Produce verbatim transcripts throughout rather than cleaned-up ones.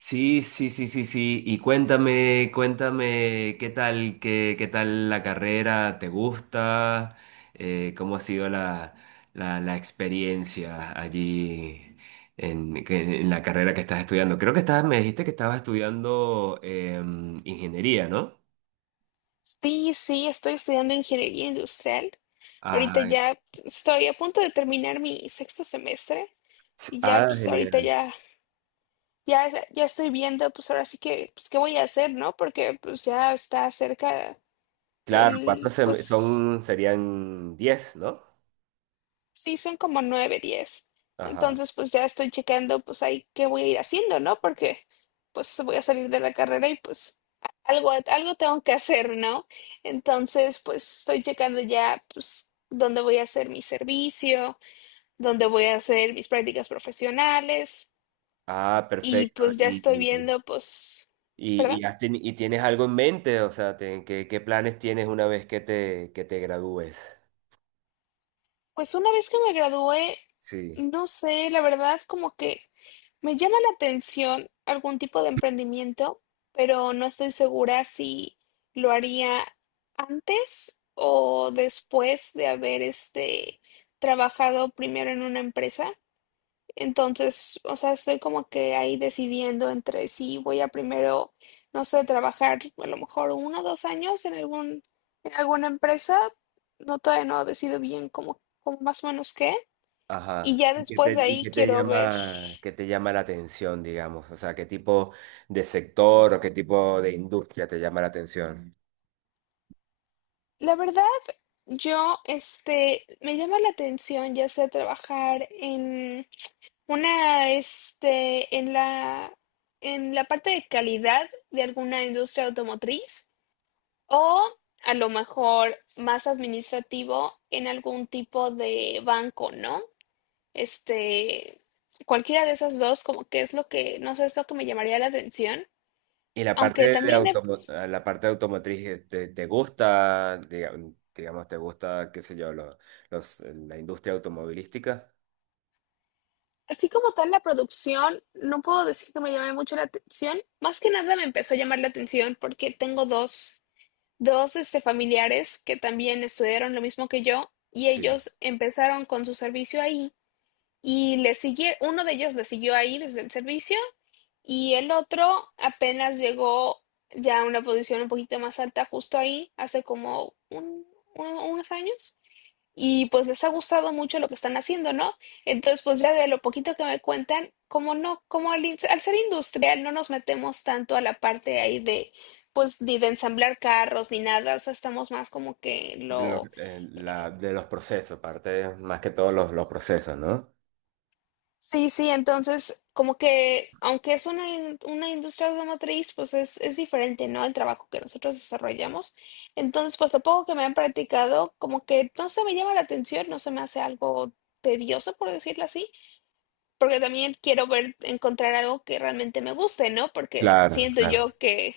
Sí, sí, sí, sí, sí. Y cuéntame, cuéntame, ¿qué tal, qué, qué tal la carrera? ¿Te gusta? Eh, ¿cómo ha sido la, la, la experiencia allí en, que- en la carrera que estás estudiando? Creo que estabas, me dijiste que estabas estudiando eh, ingeniería, ¿no? Sí, sí, estoy estudiando ingeniería industrial. Ahorita Ah, ya estoy a punto de terminar mi sexto semestre y ya ah, pues ahorita genial. ya ya ya estoy viendo pues ahora sí que pues qué voy a hacer, ¿no? Porque pues ya está cerca Claro, cuatro el sem- pues. son, serían diez, ¿no? Sí, son como nueve, diez. Ajá. Entonces, pues ya estoy checando, pues ahí qué voy a ir haciendo, ¿no? Porque pues voy a salir de la carrera y pues a- algo, algo tengo que hacer, ¿no? Entonces, pues estoy checando ya, pues, dónde voy a hacer mi servicio, dónde voy a hacer mis prácticas profesionales Ah, y perfecto. pues ya estoy Y viendo, pues, Y, perdón, y, has teni- y tienes algo en mente, o sea, te- ¿qué, qué planes tienes una vez que te, que te gradúes? pues una vez que me gradué, Sí, no sé, la verdad, como que me llama la atención algún tipo de emprendimiento, pero no estoy segura si lo haría antes o después de haber este trabajado primero en una empresa. Entonces, o sea, estoy como que ahí decidiendo entre si voy a primero, no sé, trabajar a lo mejor uno o dos años en algún, en alguna empresa. No, todavía no decido bien cómo, cómo más o menos qué. Y ajá. ya ¿Y qué después de te, y ahí qué te quiero ver. llama, qué te llama la atención, digamos? O sea, ¿qué tipo de sector o qué tipo de industria te llama la atención? La verdad, yo, este, me llama la atención ya sea trabajar en una, este, en la, en la parte de calidad de alguna industria automotriz o a lo mejor más administrativo en algún tipo de banco, ¿no? Este, Cualquiera de esas dos, como que es lo que, no sé, es lo que me llamaría la atención. Y la Aunque parte de también he. automo- ah, la parte de automotriz, eh, ¿te, te gusta, diga- digamos, te gusta, qué sé yo, lo- los, la industria automovilística? Así como tal la producción, no puedo decir que me llame mucho la atención. Más que nada me empezó a llamar la atención porque tengo dos, dos este, familiares que también estudiaron lo mismo que yo y Sí. ellos empezaron con su servicio ahí y le sigue, uno de ellos le siguió ahí desde el servicio y el otro apenas llegó ya a una posición un poquito más alta justo ahí hace como un- uno- unos años y pues les ha gustado mucho lo que están haciendo, ¿no? Entonces, pues ya de lo poquito que me cuentan, como no, como al, in- al ser industrial no nos metemos tanto a la parte ahí de, pues ni de ensamblar carros ni nada, o sea, estamos más como que De los, lo. Eh, la, de los procesos, parte más que todos los, los procesos, ¿no? Sí, sí, entonces como que aunque es una, in- una industria automotriz, pues es, es diferente, ¿no? El trabajo que nosotros desarrollamos. Entonces, pues lo poco que me han practicado, como que no se me llama la atención, no se me hace algo tedioso, por decirlo así. Porque también quiero ver, encontrar algo que realmente me guste, ¿no? Porque Claro, siento claro, yo que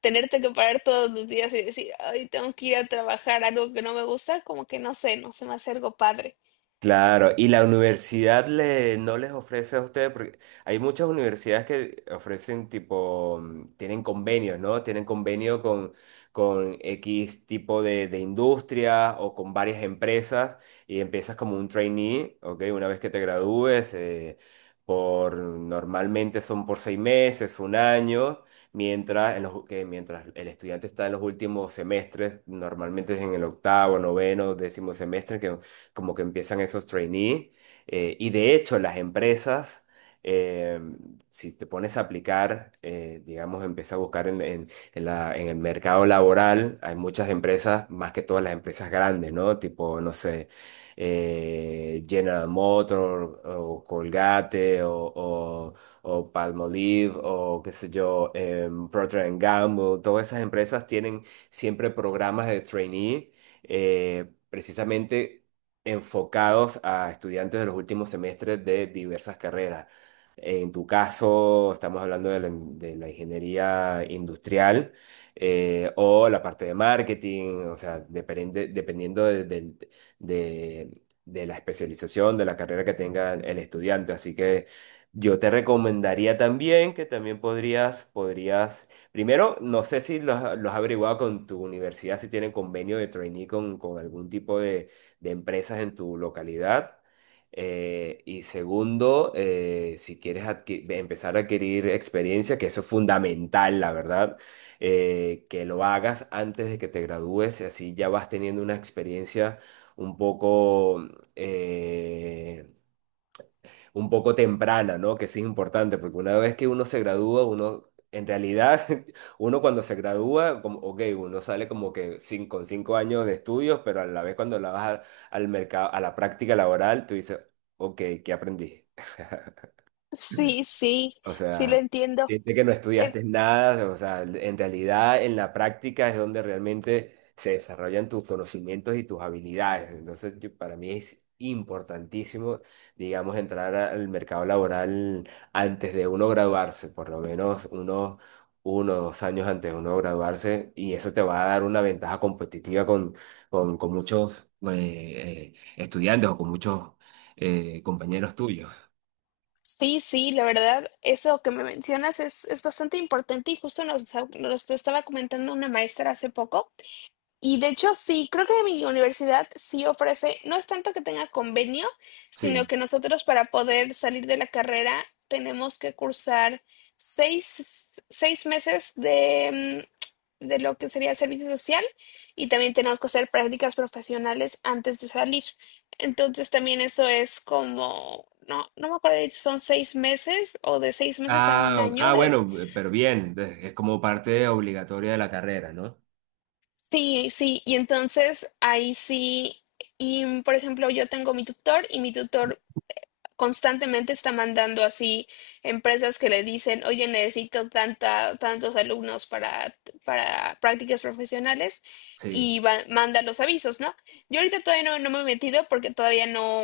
tenerte que parar todos los días y decir, ay, tengo que ir a trabajar algo que no me gusta, como que no sé, no se me hace algo padre. claro. Y la universidad le, no les ofrece a ustedes, porque hay muchas universidades que ofrecen tipo, mm, tienen convenios, ¿no? Tienen convenio con, con X tipo de, de industria o con varias empresas, y empiezas como un trainee, ¿ok? Una vez que te gradúes, eh, por, normalmente son por seis meses, un año. Mientras, en los- que mientras el estudiante está en los últimos semestres, normalmente es en el octavo, noveno, décimo semestre, que como que empiezan esos trainees. eh, y de hecho, las empresas, eh, si te pones a aplicar, eh, digamos, empieza a buscar en, en- en la- en el mercado laboral, hay muchas empresas, más que todas las empresas grandes, ¿no? Tipo, no sé, eh, General Motors o Colgate o, o- o Palmolive o qué sé yo, em, Procter and Gamble, todas esas empresas tienen siempre programas de trainee. Eh, precisamente enfocados a estudiantes de los últimos semestres de diversas carreras. En tu caso, estamos hablando de la, de la ingeniería industrial, eh, o la parte de marketing, o sea, depende- dependiendo de, del- de- de la especialización, de la carrera que tenga el estudiante. Así que yo te recomendaría también que también podrías, podrías, primero, no sé si los, los has averiguado con tu universidad, si tienen convenio de trainee con, con algún tipo de empresas en tu localidad. Eh, y segundo, eh, si quieres adqui- empezar a adquirir experiencia, que eso es fundamental, la verdad, eh, que lo hagas antes de que te gradúes, así ya vas teniendo una experiencia un poco, eh, un poco temprana, ¿no? Que sí es importante, porque una vez que uno se gradúa, uno, en realidad, uno cuando se gradúa, como, ok, uno sale como que cin- con cinco años de estudios, pero a la vez cuando la vas a- al mercado, a la práctica laboral, tú dices, ok, ¿qué aprendí? Sí, sí, O sí lo sea, entiendo. siente que no Eh, estudiaste nada, o sea, en realidad en la práctica es donde realmente se desarrollan tus conocimientos y tus habilidades. Entonces, yo- para mí es importantísimo, digamos, entrar al mercado laboral antes de uno graduarse, por lo menos unos uno o dos años antes de uno graduarse, y eso te va a dar una ventaja competitiva con, con, con muchos eh, eh, estudiantes o con muchos eh, compañeros tuyos. sí, sí, la verdad, eso que me mencionas es, es bastante importante y justo nos, nos lo estaba comentando una maestra hace poco. Y de hecho, sí, creo que mi universidad sí ofrece, no es tanto que tenga convenio, sino Sí. que nosotros para poder salir de la carrera tenemos que cursar seis, seis meses de, mm, de lo que sería servicio social y también tenemos que hacer prácticas profesionales antes de salir. Entonces también eso es como, no, no me acuerdo si son seis meses o de seis meses a un Ah, o- año ah, de. bueno, eh, pero bien, entonces, es como parte obligatoria de la carrera, ¿no? Sí, sí, y entonces ahí sí, y mm, por ejemplo, yo tengo mi tutor y mi tutor constantemente está mandando así empresas que le dicen, oye, necesito tanta, tantos alumnos para, para prácticas profesionales Sí, y va- manda los avisos, ¿no? Yo ahorita todavía no, no me he metido porque todavía no,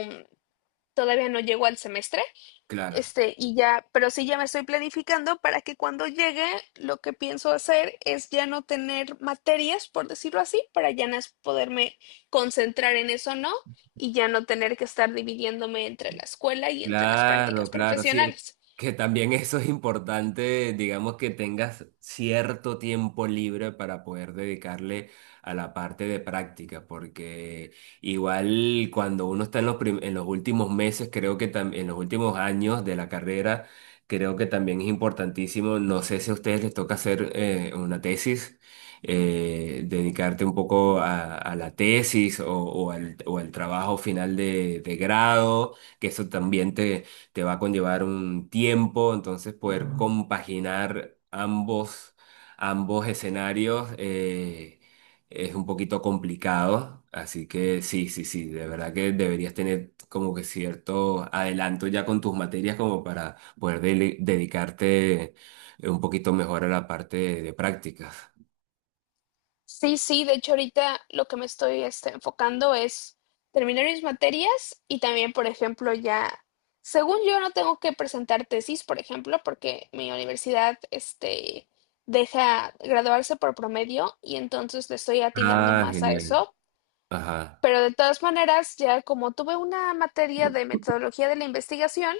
todavía no llego al semestre claro. este, y ya, pero sí ya me estoy planificando para que cuando llegue, lo que pienso hacer es ya no tener materias, por decirlo así, para ya nas- poderme concentrar en eso, ¿no? Y ya no tener que estar dividiéndome entre la escuela y entre las Claro, prácticas claro, sí. profesionales. Que también eso es importante, digamos que tengas cierto tiempo libre para poder dedicarle a la parte de práctica, porque igual cuando uno está en los, prim- en los últimos meses, creo que también en los últimos años de la carrera, creo que también es importantísimo, no sé si a ustedes les toca hacer eh, una tesis, eh, dedicarte un poco a, a la tesis o, o al, o al trabajo final de de grado, que eso también te, te va a conllevar un tiempo, entonces poder compaginar ambos, ambos escenarios, eh, es un poquito complicado, así que sí, sí, sí, de verdad que deberías tener como que cierto adelanto ya con tus materias como para poder dele- dedicarte un poquito mejor a la parte de, de prácticas. Sí, sí, de hecho ahorita lo que me estoy este, enfocando es terminar mis materias y también, por ejemplo, ya, según yo no tengo que presentar tesis, por ejemplo, porque mi universidad este, deja graduarse por promedio y entonces le estoy atinando Ah, más a genial. eso. Ajá. Pero de todas maneras, ya como tuve una materia de metodología de la investigación,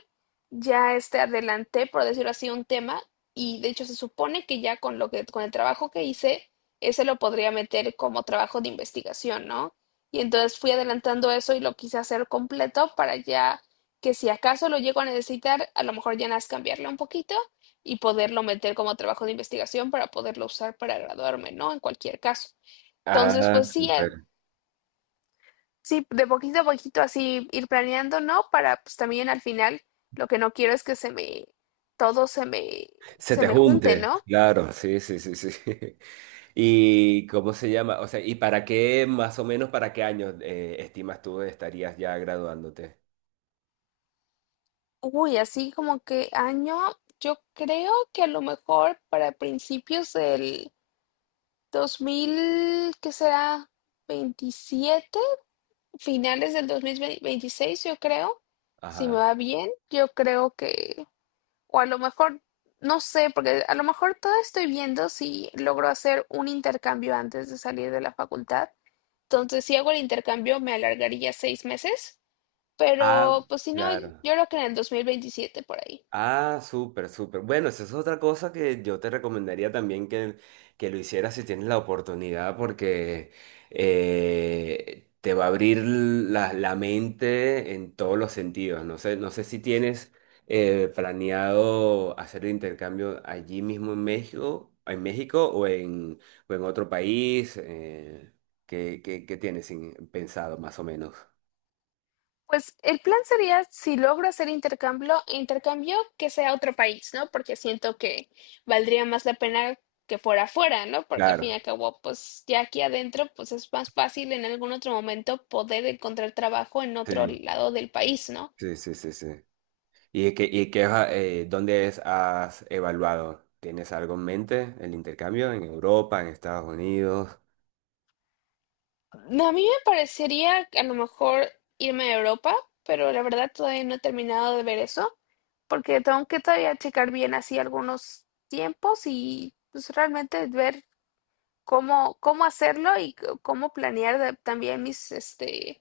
ya este adelanté, por decirlo así, un tema y de hecho se supone que ya con lo que con el trabajo que hice, ese lo podría meter como trabajo de investigación, ¿no? Y entonces fui adelantando eso y lo quise hacer completo para ya que si acaso lo llego a necesitar, a lo mejor ya nada más cambiarlo un poquito y poderlo meter como trabajo de investigación para poderlo usar para graduarme, ¿no? En cualquier caso. Entonces, Ah, pues sí, eh, súper. Sí, de poquito a poquito así ir planeando, ¿no? Para pues también al final lo que no quiero es que se me, todo se me, Se se te me junte, junte, ¿no? claro, sí, sí, sí, sí. ¿Y cómo se llama? O sea, ¿y para qué, más o menos, para qué años eh, estimas tú estarías ya graduándote? Uy, así como que año, yo creo que a lo mejor para principios del dos mil, ¿qué será? veintisiete, finales del dos mil veintiséis, yo creo, si me Ajá. va bien, yo creo que. O a lo mejor, no sé, porque a lo mejor todavía estoy viendo si logro hacer un intercambio antes de salir de la facultad. Entonces, si hago el intercambio, me alargaría seis meses. Ah, Pero, pues si no, yo claro. creo que en el dos mil veintisiete por ahí. Ah, súper, súper. Bueno, esa es otra cosa que yo te recomendaría también que, que lo hicieras si tienes la oportunidad, porque eh, te va a abrir la, la mente en todos los sentidos. No sé, no sé si tienes eh, planeado hacer el intercambio allí mismo en México, en México o en o en otro país. eh, ¿qué, qué- qué tienes en- pensado más o menos? Pues el plan sería, si logro hacer intercambio, intercambio que sea a otro país, ¿no? Porque siento que valdría más la pena que fuera afuera, ¿no? Porque al fin y Claro. al cabo, pues ya aquí adentro, pues es más fácil en algún otro momento poder encontrar trabajo en otro Sí, lado del país, ¿no? sí, sí, sí, sí. ¿Y qué, y qué, eh, dónde es- has evaluado? ¿Tienes algo en mente? ¿El intercambio en Europa, en Estados Unidos? No, a mí me parecería que a lo mejor irme a Europa, pero la verdad todavía no he terminado de ver eso, porque tengo que todavía checar bien así algunos tiempos y pues realmente ver cómo, cómo hacerlo y c- cómo planear de- también mis, este,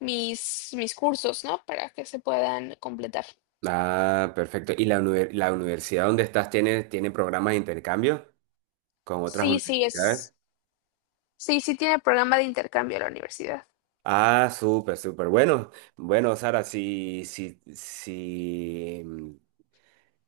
mis, mis cursos, ¿no? Para que se puedan completar. Ah, perfecto. ¿Y la, univer- la universidad donde estás tiene, tiene programas de intercambio con otras Sí, sí, universidades? es, sí, sí tiene programa de intercambio la universidad. Ah, súper, súper. Bueno, bueno, Sara, si, si, si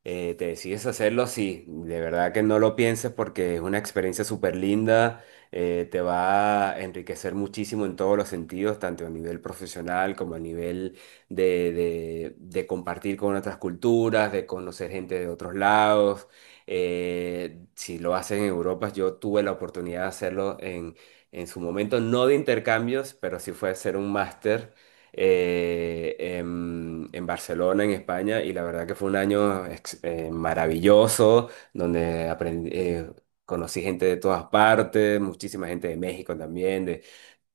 eh, te decides hacerlo, sí, de verdad que no lo pienses porque es una experiencia súper linda, eh, te va a enriquecer muchísimo en todos los sentidos, tanto a nivel profesional como a nivel de, de- de compartir con otras culturas, de conocer gente de otros lados. Eh, si lo haces en Europa, yo tuve la oportunidad de hacerlo en, en su momento, no de intercambios, pero sí fue hacer un máster, eh, en, en Barcelona, en España, y la verdad que fue un año ex- eh, maravilloso, donde aprendí, eh, conocí gente de todas partes, muchísima gente de México también,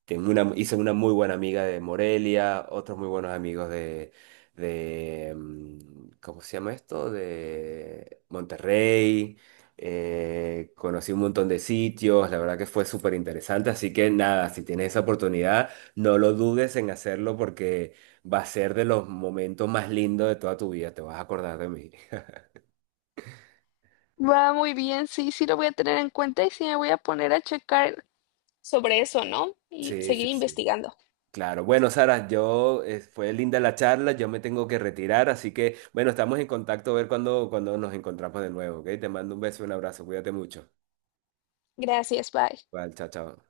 tengo una, hice una muy buena amiga de Morelia, otros muy buenos amigos de, de, mm, ¿cómo se llama esto? De Monterrey. Eh, conocí un montón de sitios, la verdad que fue súper interesante, así que nada, si tienes esa oportunidad, no lo dudes en hacerlo porque va a ser de los momentos más lindos de toda tu vida, te vas a acordar de mí. Va muy bien, sí, sí lo voy a tener en cuenta y sí me voy a poner a checar sobre eso, ¿no? Y Sí, seguir sí, sí. investigando. Claro, bueno, Sara, yo eh, fue linda la charla, yo me tengo que retirar, así que bueno, estamos en contacto a ver cuando, cuando nos encontramos de nuevo, ¿ok? Te mando un beso, un abrazo, cuídate mucho. Gracias, bye. Vale, chao, chao.